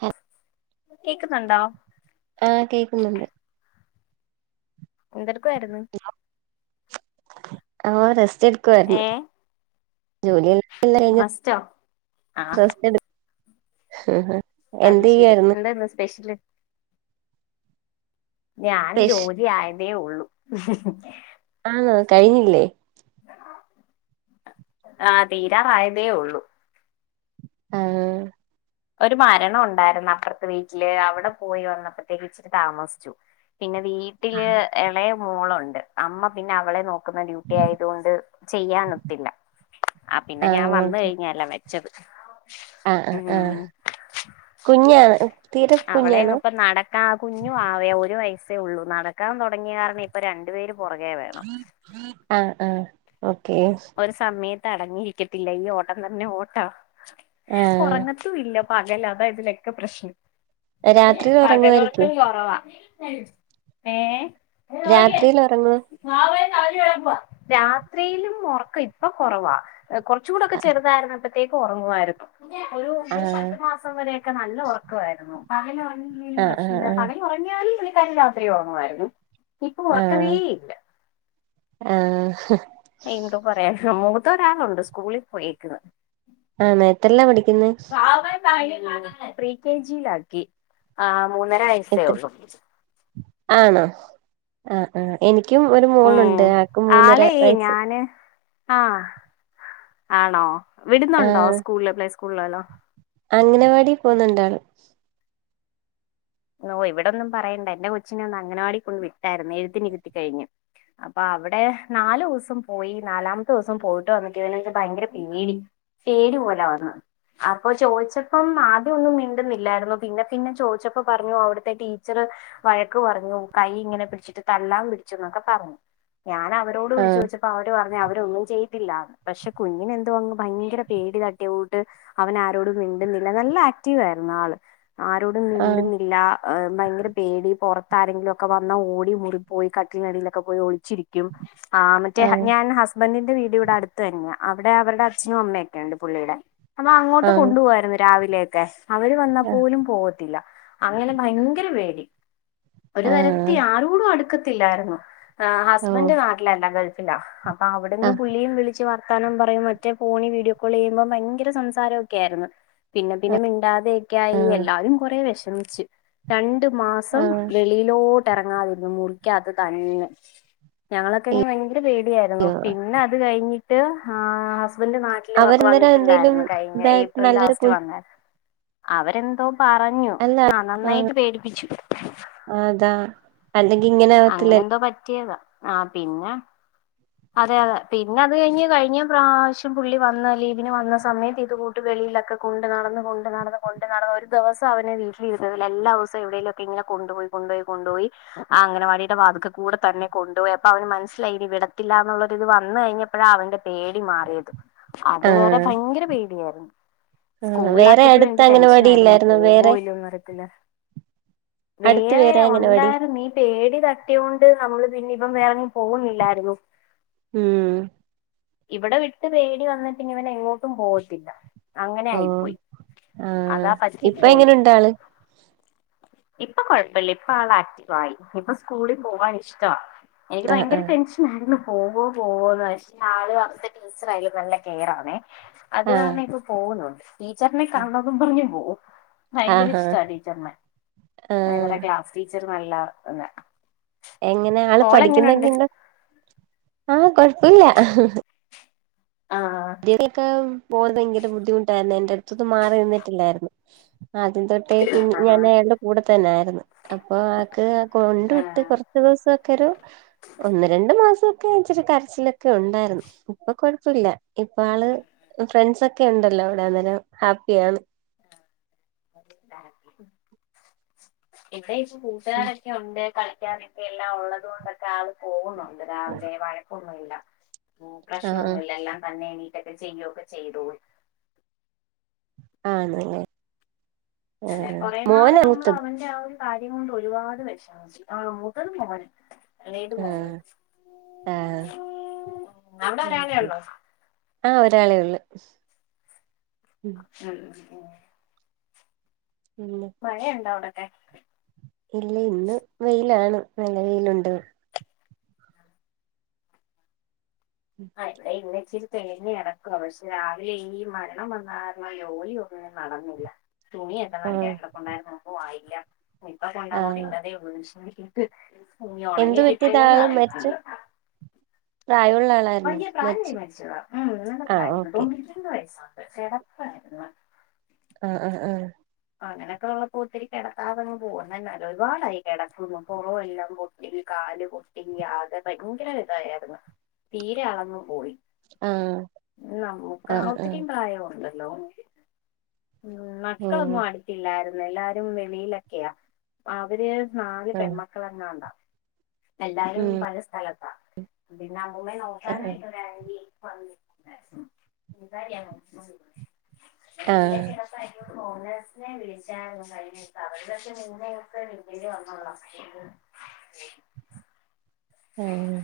ഹ കേക്കുന്നുണ്ടോ ആഹ് കേക്കുന്നുണ്ട്. എന്തെടക്കായിരുന്നു? ആഹ റെസ്റ്റ് എടുക്കുവായിരുന്നു ഏ ജോലി കഴിഞ്ഞ റസ്റ്റോ ആഹ് [unintelligible] അത ശെരി ന്താ സ്പെഷ്യല്? ഞാൻ സ്പെഷ് ജോലി ആയതേ ഉള്ളൂ. ആഹ് കഴിഞ്ഞില്ലേ ആഹ് തീരാറായതേ ഉള്ളു. ആഹ ഒരു മരണം ഒണ്ടായിരുന്നു അപ്പുറത്തെ വീട്ടില് അവിടെ പോയി വന്നപ്പോത്തേക്ക് ഇച്ചിരി താമസിച്ചു പിന്നെ വീട്ടില് എളയ മോളുണ്ട് അമ്മ പിന്നെ അവളെ നോക്ക് ക്ക്ന്ന് ഡ്യൂട്ടി ആയതുകൊണ്ട് ചെയ്യാൻനൊത്തില്ല. ആഹ് പിന്നെ ഞാൻ വന്ന് കഴിഞ്ഞാല്ലം ചക്ത് ആഹ് ആഹ് ആഹ് കുഞ്ഞാണ് തീരെ അവളെ കുഞ്ഞാണോ ങ്പ്പം നടക്കാ ആഹ് കുഞ്ഞു വാവയു ഒരു വയസേ ഉള്ളൂ. നടക്കാൻ തുടങ്ങിയാര്ണം ഇപ്പോ രണ്ടു പേരും ആഹ് ആഹ് ഓക്കെ ഒരു സമയത്ത് അടങ്ങിയിരിക്കത്തില്ല. ഈ ഓട്ടം തന്നെ ഓട്ടാ ആഹ് ഒറങ്ങത്തും ഇല്ല പകല് അതാ ഇതിലൊക്കെ പ്രശ്നം രാത്രിയിൽ ഉറങ്ങുവായിരിക്കും പകലൊറക്കം കുറവാ. ഏഹ് രാത്രിയിൽ ഒറങ്ങോ? രാത്രിയിലും ഒറക്കം ഇപ്പൊ കൊറവാ. കൊർചൂടെക്കെ ചെറുതായിര്ന്നപ്പ [unintelligible] ഒറങ്ങുവായിരുന്നു ആഹ് പത്ത് മാസം വരൊക്കെ നല്ല ഉറക്ക വായിരുന്നു പകല് ഒറ ന്തേ ആഹ് ആഹ് പ്രശ്നം ആഹ് പകൽ ഒറങ്യാലും പുള്ളിക്കാരി രാത്രി ഒറങ്ങുമായിരുന്നു. ഇപ്പൊ ആഹ് ഒറക്കവേയില്ല ആഹ് എന്തോ പറയാനാ മൂത്തൊരാളുണ്ട് സ്കൂളിൽ പോയേക്കുവാ ആന്നേ എത്ത്ല്ലാ പഠിക്ക്ന്നേ? പ്രീ കെ ജി ലാക്കി. ആഹ് മൂന്നര എത്ര വയസേള്ളു ആ ആ എനിക്കും ഒരു ഉം മോളുണ്ട് ആക്ക് മൂന്നര ആളെ വയസ്സ് ഞാന് ആഹ് ആണോ വിടുന്നുണ്ടോ സ്കൂൾല് പ്ലേ സ്കൂൾ ളെല്ലോ? അങ്ങനവാടി പോുന്നുണ്ടാള് ഓഹ് ഇവിടെന്നും പറയണ്ട എന്റെ കൊച്ചിനെ ഒന്ന് അങ്ങനവാടി കൊണ്ട് വിട്ടായിരുന്നു എഴുതിനിരുത്തി കഴിഞ്ഞ് അപ്പൊ അവിടെ നാലോസം പോയി നാലാമത്തോസം പോയിട്ട് വന്നിട്ട് ഇവനൻച്ചാ ഭയങ്കര പേടി പേടിപോലെ വന്ന് അപ്പൊ ചോയ്ച്ചപ്പം ആദ്യോന്നും മിണ്ടുന്നില്ലായിരുന്നു. പിന്നെ പിന്നെ ചോദിച്ച പ്പോ പറഞ്ഞു അവിടുത്തെ ടീച്ചറ് വഴക്ക് പറഞ്ഞു കൈ ഇങ്ങനെ പിടിച്ചിട്ട് തല്ലാൻ പിടിച്ചു ന്നൊക്കെ പറഞ്ഞു. ഞാൻ അവരോട് വിളിച്ചു ആഹ് പോദിച്ചപ്പോ അവര് പറഞ്ഞു അത് ഒന്നും ചെയ്ട്ടില്ല പക്ഷെ കുഞ്ഞിനെ എന്തോ ഭയങ്കര പേടി തട്ടിയാ കൂട് അവൻ ആരോടും മിണ്ട നല്ല ആക്റ്റീവ് ആയിരുന്നു ആള് ആരോടും ആഹ് മിൻണ്ടുന്നില്ല ഭയര പേടി പുറത്താരങ്കിലും ഒക്കെ വന്നാ ഓടി മുറിപ്പോയി കട്ടിനടിയിലൊക്കെ പോയി ഓടി ച്ചിരിക്കും ആ് മറ്റേ ആഹ് ഞാൻ ഹസ്ബൻറിന്റെ വീട് ഇവിടെ അടുത്ത തന്നെയാ അവിടെ അവരുടെ അച്ഛനും അമ്മയൊക്കെ ഉണ്ട് പുള്ളിയുടെ അപ്പൊ അങ്ങോട്ട് ആഹ് കൊണ്ടുപോവായിരുന്നു രാവിലെയൊക്കെ അവര് വന്നാ ആഹ് പോലും പോവത്തില്ല അങ്ങനെ ഭയങ്കര പേര് ഒരു തരത്തി ആഹ് ആരോടും അടുക്കത്തില്ലായിരുന്നു ആ ഓ ഹസ്ബൻഡന്റെ നാട്ടിലല്ല ഗൾഫിലാ അ അവിടെന്ന് ആഹ് പുള്ളിയും വിളിച്ച് പറ വസ്ഥാനം പറയും മറ്റേ ഫോണിൽ വീഡിയോ കോൾ ചെയ്യുമ്പോൾ ഭയങ്കര സംസാരം ഒക്കെ ആയിരുന്നു പിന്നെ പിന്നെ മിണ്ടാതെ ആഹ് എല്ലരും കൊറ വിഷമിച്ച രണ്ട് മാസം ആഹ് വെളിയിലോ ഇറങ്ങാതിരുന്നു മുറികത്തു തന്ന ഞങ്ങളൊക്കെ പേടിയായിരുന്നു അയ്യോ പിന്നെ അത് കഴിഞ്ഞിട്ട് ഹസ്ബൻഡറ് നാട്ടില് അവരന്നേരം എന്തേലും വന്നിട്ടുണ്ടായിരുന്നു കഴിഞ്ഞ ഇതായിട്ട് ഏപ്രിൽ നല്ലൊരു കു ലാസ്റ്റ് വന്നരുന്നു അവരെന്തോ പറാ അല്ല ആഹ ആഹ് നന്നായിട്ട് പേടിപ്പിച്ചു അതാ അല്ലെങ്കി ഇങ്ങനെ ആവത്തില്ല ആഹ പിന്നെ അതെ അതെ പിന്നെ അത് കഴിഞ്ഞ് കഴിഞ്ഞ പ്രാവശ്യം പുള്ളി വന്ന ലീവിന് വന്ന സമയത്ത് ഇത് കൂട്ട് വളി ൊക്കെ കൊണ്ട് നടന്ന കൊണ്ട് നടന്ന കൊണ്ട് നടന്ന ഒരു ദിവസം അവന വീട്ടിൽരുന്ന എല്ലാ ദിവസം എവിടേലൊക്കെ ഇങ്ങനെ കൊ കൊപയി കൊണ്ടു പോയി കൊുപോയി ആ അങ്ങനവാിയുടെ വാതക്ക കൂടെന്ന കൊണ്ടുപോയി അപ്പൊ അവന് മനസ്സിലായിനിവിട പില്ല എന്നുള്ള ഇത് വന്ന കഴിഞ്ഞപ്പോഴാ അവന്റെ പേടി മാറിയത് ആഹ് അത്വരെ ഭയങ്കര പേടിയായിരുന്നു ആഹ് സ്കൂളില വേറെ ആക്കിയപ്പോഴും അടുത്ത് എനിക്ക് ടെൻഷൻ അംഗനവാടി ആായിരുന്നു ഇല്ലായിരുന്നോ പോക വേറെ ഇല്ലോന്ന് പററത്തില്ല വേ അടുത്ത് വേറെ അംഗനവാടി ഉണ്ടായിരുന്നു നീ പേടി തട്ടിയൊണ്ട് നമ്മള് പിന്നെ ഇപ്പം വേറെൊന്നും പോകുന്നില്ലായിരുന്നു ഉം ഇവിടെ വിട്ട് പേടി വന്നിട്ടി ഇനി ഇവന എങ്ങോട്ടും പോകത്തില്ല അങ്ങനെ ഓ ആയി പോയി ആഹ് അതാ പറ്റി ഇപ്പ പോയി എങ്ങനുണ്ട് ആള് ഇപ്പൊ കൊഴപ്പില്ല ഇപ്പൊ ആൾ ആക്റ്റീവയി ഇപ്പ സ്കൂളിൽ പോവാൻ ഇഷ്ട എനിക്ക് ആഹ് ഭയങ്കര ആഹ് ടെൻഷന ആയിരുന്നു പോവോ പോവോന്ന് പക്ഷെ ആള് വത്തെ ടീച്ചർ ആയാലും നല്ല കെയറ ആണെ അത് ആഹ് കാരണം ഇപ്പം പോകുന്നുണ്ട് ടീച്ചറിനെ കാണണംന്ന പറഞ്ഞ് പോവു ഭയങ്കര ആഹാ ഇഷ്ട ടീച്ചറിന ആഹ് വറെ ക്ലാസ് ടീച്ചർ നല്ലന്ന എങ്ങനെ ആള് പഠിക്കുന്നൊക്കെണ്ട് ആഹ കൊഴപ്പില്ല ആ വിദ്യൊക്കെ പോകൻ ഭയങ്കര ബുദ്ധിമുട്ടായിരുന്നു എന്റെ അടുത്തൊും മാറി നിന്നിട്ടില്ലായിരുന്നു ആദ്യം തൊട്ടേ കുഞ് ഞാൻ ആ അയാളുടെ കൂടെ തന്നെ ആരുന്നു അപ്പൊ ആക്ക് കൊണ്ട വിട്ട് കുറച്ച ദിവസംക്കെ ഒരു ഒന്ന് രണ്ട് മാസം ച്ചിരി കരച്ചിലൊക്കെ ഉണ്ടായിരുന്നു ഇപ്പൊ കുഴപ്പില്ല ഇപ്പ ആള് ഫ്രണ്ട്സ്ക്കെ ഒക്കെ ഉണ്ടല്ലോ അവിടെ അന്നേരം ഹാപ്പിയ ആണ് ഇടെ ഇപ്പ കൂട്ടുകാരൊക്കെ ഉണ്ട് കള പിക്കാനൊക്കെ എല്ലാം ഉള്ളത കൊൊണ്ടൊക്കെ ആള് പോകുന്നുണ്ട് രാവിലെ വഴക്കൊന്നുമല്ല ആഹ് പ്രശ്നൊന്നുമില്ല എല്ലാം തന്നെ എണീട്ടൊക്കെ ചെയ്യൊക്കെ ചെയ്തു ആഹല്ലെ അല്ലെ കൊറെേ നാള് നമ്മൾ അവന്റെ ആ ഒരു കാര്യം കൊണ്ട് ഒരുപാട് വിഷമിച്ചി ആ മുതാണ് ആഹ് ആഹ് അവിടെ ഒരാളെ ഒള്ളോ ആഹ ഒരാളേ ഉള്ളു ഉം ഉ പിന്നെ മഴയുണ്ട അവിടക്കെ ഇല്ല ഇന്ന് വെയിലാണ് നല്ല വെയിലുണ്ട് ആ ഇവിടെ ഇന്ന ഇച്ചിരി തെളിഞ്ഞു ടക്കുവ പക്ഷെ രാവിലെ ഈ മരണം വന്നാരണം ജോലി ഒന്ന നട ന്നില്ല തുണി എന്തക്കാ ആഹ് ഇവിടെ കൊണ്ട നമുക്ക് വായില്ല ഇപ്പൊ കൊണ്ടോട്ട ആഹ് ഇല്ലതെ ഉ എന്ത് പറ്റിയത ആള് അറിയില്ല മരിച്ച പ്രായമുള്ള ആളായിരുന്നോ വലിയ പ്രായംമായി മരിച്ച് മരിച്ചതാണ് ഉ ആഹ് പ്രായമുണ്ട് ഓക്കെ തൊണ്ണൂറ്റ ര വയസ്സാണ് ചിടപ്പരുന്നു ആഹ ആഹ ആഹ അങ്ങനൊക്കെ ഉള്ളപ്പോ ഒത്തിരി കിടക്കാതങ് പോകുന്നന്ന ഒരുപാടായി കിടക്കന്ന പുറവും എല്ലാം പൊട്ട കാല് പൊട്ടി ആകെ ഭയങ്കര ഇതായിരുന്നു തീരെ ആളങ്ങു പോയി ആഹ് നമുക്ക് ആഹ് ആഹ് ഒത്തിരി ആഹ് പ്രായമുണ്ട് ലോ ഉം മക്കളൊന്നും ഓഹ് അടുത്തില്ലായിരുന്നു എല്ലാരും വെളിയിലൊക്കെയാ അവര് നാല് ആഹ് പെൺമക്കളങ്ങ ഉണ്ടാ എല്ലാരും ഉം പല സ്ഥലത്താ പിന്നെ അമ്മമ്മേ ആഹ് നോക്കാനായിട്ട്രാണി ആഹ് [unintelligible] ഓണേഴ്സിനെ വിളിച്ചായിരുന്നു കഴിഞ്ഞ അവിടെക്കെ നിങ്ങെയൊക്കെ വന്നല് വന്നോള്ള ആഹ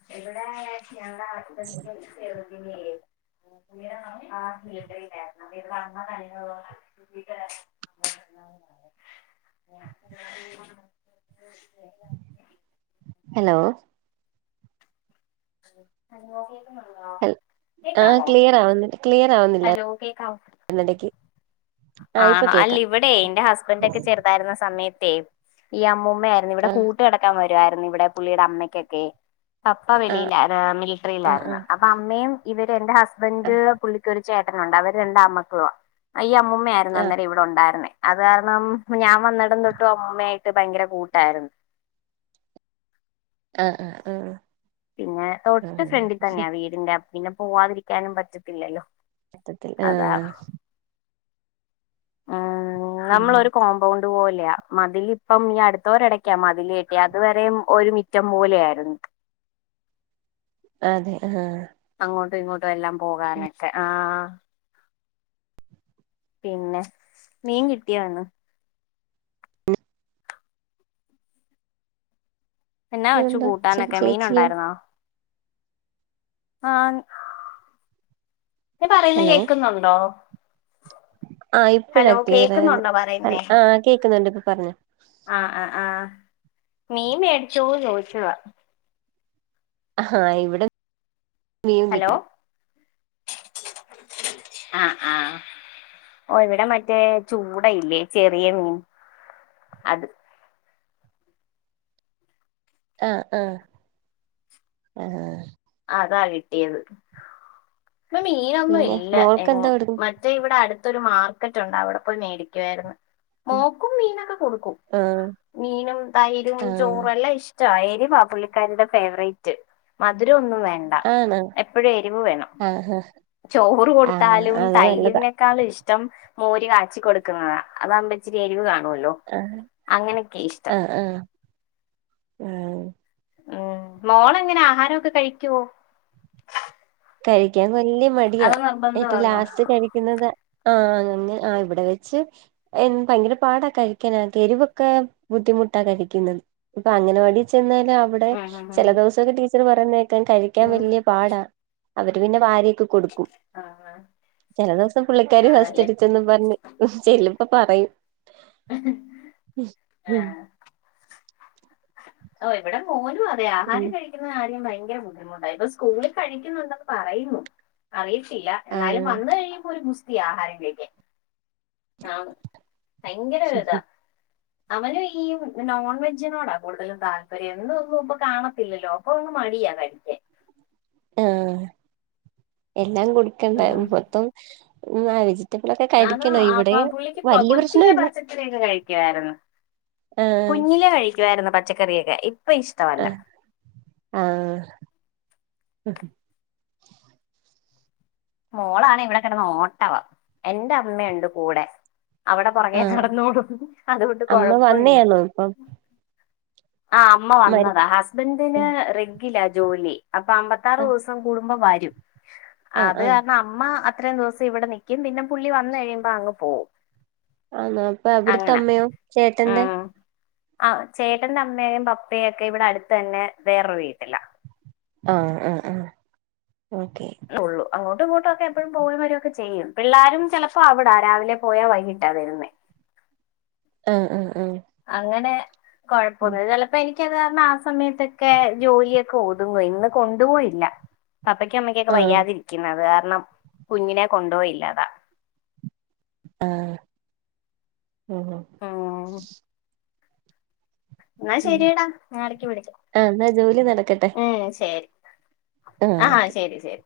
എവിടെ ഞ ആ [unintelligible] [unintelligible] ഹലോ [unintelligible] ഹ ആ കേക്കാവോ ക്ലിയർ ആവുന്ന ക്ലിയർ ഹലോ കേക്കാവോ ആവുന്നില്ലിടക്ക് ആണോ അല്ല ഇവിടെ എന്റെ ഹസ്ബൻഡ ഒക്കെ ചെറുതായിരുന്ന സമയത്ത് ഈ അമ്മൂമ്മയായിരുന്നു ഇവിടെ ആഹ് കൂട്ട് കിടക്കാൻ വരുായിരുന്നു ഇവിടെ പുള്ളിയുടെ അമ്മയ്ക്കൊക്കെ അ ആഹ് ആഹ് അമ്മയും ഇവര് എന്റെ ഹസ്ബന്് പ ചേട്ടനുണ്ട് അവര് രണ്ടാ അമ്മക്കളു ആ അയ്യ അമ്മൂമ്മ ആയിരുന്നു ആഹ് അന്നേരം ഇവിടെ ഉണ്ടായിരുന്നേ അത് കാരണം ഞാൻ വന്നിടം തൊട്ടും അമ്മയായിട്ട് ഭയങ്കര കൂട്ടായിരുന്നു ആഹ ആഹ ഉഹ പിന്നെ തൊട്ട് ഫ്രണ്ടിൽ തന്നെയാ വീടിന്റെ പിന്നെ പോവാതിരിക്കാനും പറ്റത്തില്ലല്ലോ സത്യത്തി അതാ ആഹ ഉം ഉം നമ്മളൊരു കോമ്പൗണ്ട് അതുപോലെയാ മതിൽപ്പം ഈ അടുത്തോരടക്കാ മതില കട്ടിയ അത്വര ഒരു മിറ്റം പോലെയ ആയിരുന്നു അതെ ആഹ ഇങ്ങോട്ടും ഇങ്ങോട്ടും എല്ലാം പോകാനൊക്കെ ആ പിന്നെ മീൻ കിട്ടിയോ ഇന്ന് എന്നാ വെച്ചു ഉണ്ടോ ചേ കൂട്ടാനൊക്കെ മീന ചേച്ചിയോ ഉണ്ടായിരുന്നോ ആഹ പറയുന്ന കേൾക്കുന്നുണ്ടോ ആഹ ഇപ്പോഴാ ക്ലിയർ ആയന്ന് കേക്കുന്നുണ്ടോ പറയുന്നേ ആഹ കേക്കുന്നുണ്ട് ഇപ്പൊ പറഞ്ഞു ആഹ് ആഹ് ആഹ മീൻ മേടിച്ചുന്ന് ചോദിച്ചവാ ആഹാ ഇവിടെ മീൻ ഹലോ കിട്ടും ആഹ് ആഹ് ഓ ഇവിടെ മറ്റേ ചൂടയില്ലേ ചെറിയ റും അത് ആഹ് ആഹ് ആഹ് അതാ കിട്യത് ഇന്ന് പിന്നെ മീനൊന്നുവില്ല എങ്ങും മോൾക്കെന്താ കൊടുക്കും മറ്റേ ഇവിടെ അട് ത്തോരു മാർക്കറ്റൊണ്ട് അവിടെ പോയി മേടിക്കുവാര്ന്ന് മോക്കും മീനൊക്കെ കൊടുക്കും ആഹ് മീനും തൈരും ആഹ് ചോറും എല്ലാം ഇഷ് ചായരിവാപുള്ളിക്കാരീടെ ഫേവറേറ്റ് മധുരോ ന്നും വേണ്ട ആണോ എപ്പഴും എരിവ് വേണം ആഹ് ചോറ് ആഹ് കൊടുത്താലും അത് നല്ലതാ തൈരിനെക്കാളും ഇഷ്ടം മോര് കാച്ചി കൊടുക്കുന്നതാ അതാവുമ്പോ ഇച്ചിരി എരിവ് കാ ണുല്ലോ ആഹ് അങ്ങനെക്കെ ഇഷ്ടം ആഹ് ആഹ് ആഹ് ഉം മോളെങ്ങന ആഹാരോക്കെ കയിക്കുവോ കഴിക്കാൻ വല്യ മടിയാ നിർബന്ധമാണോ എറ്റൊലാസ്റ്റ് കഴിക്ക്ന്നത് ആഹ് അനങ്ങ് ആഹ് ഇവിടെ വെച്ച് ഭയങ്കര പാടാ കഴിക്കാനെക്കെ എരിവെക്കെ ബുദ്ധി മുട്ട കഴിക്കുന്നത് ഇപ്പോ അംഗനവാടി ചെന്നാ അവിടെ ഉം ഉം ഉം ചെലദോവസൊക്കെ ടീച്ചർ പറയുന്നത് കേക്കാം കഴിക്കാൻ ഉം വല്യ പാടാ അവര് പിന്നെ വാരി ക്ക് കൊടുക്കും ആ ചെല ദേവസം പുള്ളികാരി ആണല്ലേ ഫസ്‌റ്റ്ടിച്ചെന്നും പറഞ്ഞ് ചെല്ലും ഇപ്പ പറയും ആ ഉം ഓ ഇവിടെ മോനുവതെ ആഹാരം പിന്നെ കഴിക്കുന്ന കാര്യം ബൈ ഭയങ്കര ബുദ്ധിമുട്ടായി ഇപ്പം സ്കൂളിൽ കഴിക്കുന്നുണ്ടന്ന് പറയുന്നു അറി ത്തില്ല എന്നാലും വന്ന് ആഹ് കഴിയുമ്പോ ഒരു ഗുസ്തിയ ആഹാരം കഴിക്കാൻ ആണ് ഭയങ്കരോരുതാ അവനും ഈ നോൺ വെജിനോടാ കൂടുതലും താല്പര്യം എന്നും ന്നും ഇപ്പൊ കാണത്തില്ലല്ലോ അപ്പൊ ഒന്നും മ ട്യ കഴിക്കാൻ ആഹ് എല്ലാം കൊടുക്കണ്ടാ ഉം. [unintelligible] മൊത്തം [unintelligible] അതാ കഴിക്കണം ഇവിടെ അപ്പം പുള്ളിക്ക് കൊ വല്യ പ്രശ്നം കൊച്ചിലെ ഇല്ല പച്ചക്കറിയെക്കെ കയിക്രുരുന്ന്. ആഹ് കുഞ്ഞിലെ കഴിക്കുവായിരുന്നു പച്ചക്കറിയെക്കെ അ ആഹ് അ മോളാണെ ഇവിടെ കെടന്ന് ഓട്ടവാ എൻ്റെ അമ്മയുണ്ട് കൂടെ അവിടെ പുറകേ ആഹ് നടന്നോളും അതുകൊണ്ട് അമ്മ കൊഴപ്പം ഇല്ല വന്നയാണോ ഇപ്പം ആ അമ്മ മരു വന്നതാ ഹസ്ബൻഡിന് റെഗില ജോലി അപ്പം അമ്പത്താറ് ആഹ് ദിവസം കൂടുമ്പോ വരും ആഹ് അത് ആഹ് കാരണം അമ്മ- ഇത്രയും ദിവസം ഇവിടെ നിക്കും പിന്നെ പുള്ളി വന്ന് കഴിയുമ്പോ അങ്ങ് പോവും ആണോ അപ്പൊ ഇവിടത്തെ അങ്ങനെ അമ്മയോ ചേട്ടന്റെ- ഉം ആ ചേട്ടന്റെ അമ്മയും പപ്പയും ഒക്കെ ഇവിടെ അടുത്ത് തന്നെ വേറൊരു വീട്ടില ആഹ് ആഹ് ആഹ് ഓക്കെ അത്ര ഉള്ളു ആ- അങ്ങോട്ടു ഇങ്ങോട്ടുക്കെ എപ്പോഴും പോകും വരുവെക്കെ ചെയ്യും പിള്ളാരും ചെലപ്പോ അവിടെ രാവിലെ പോയാ വൈകിട്ടാ വരുന്നേ ആ ഹ് ആഹ് അങ്ങനെ ആഹ് കൊഴപ്പമെന്നുമില്ല ചെലപ്പോ എനിക്ക് - എനിക്ക് അത് കാരണം ആ സമയത്തൊക്കെ ജോലിയൊക്കെ ഓതുങ്ങുവെ ഇന്ന് കൊണ്ട് പോയില്ല പപ്പക്കും അമ്മക്കൊക്കെ ആഹ് വയ്യാതിരിക്കുന്നു അത് കാരണം കുഞ്ഞിനെ കൊണ്ടുപോയില്ല അതാ ആ ഉം ഉം എന്നാ ശെരിയടാ ഞാൻ ഇടക്ക് വിളിക്കാം എന്നാ ജോലി നടക്കട്ടെ ഉം ശരി ആഹ് ആ ഓക്കെ ശരി ശരി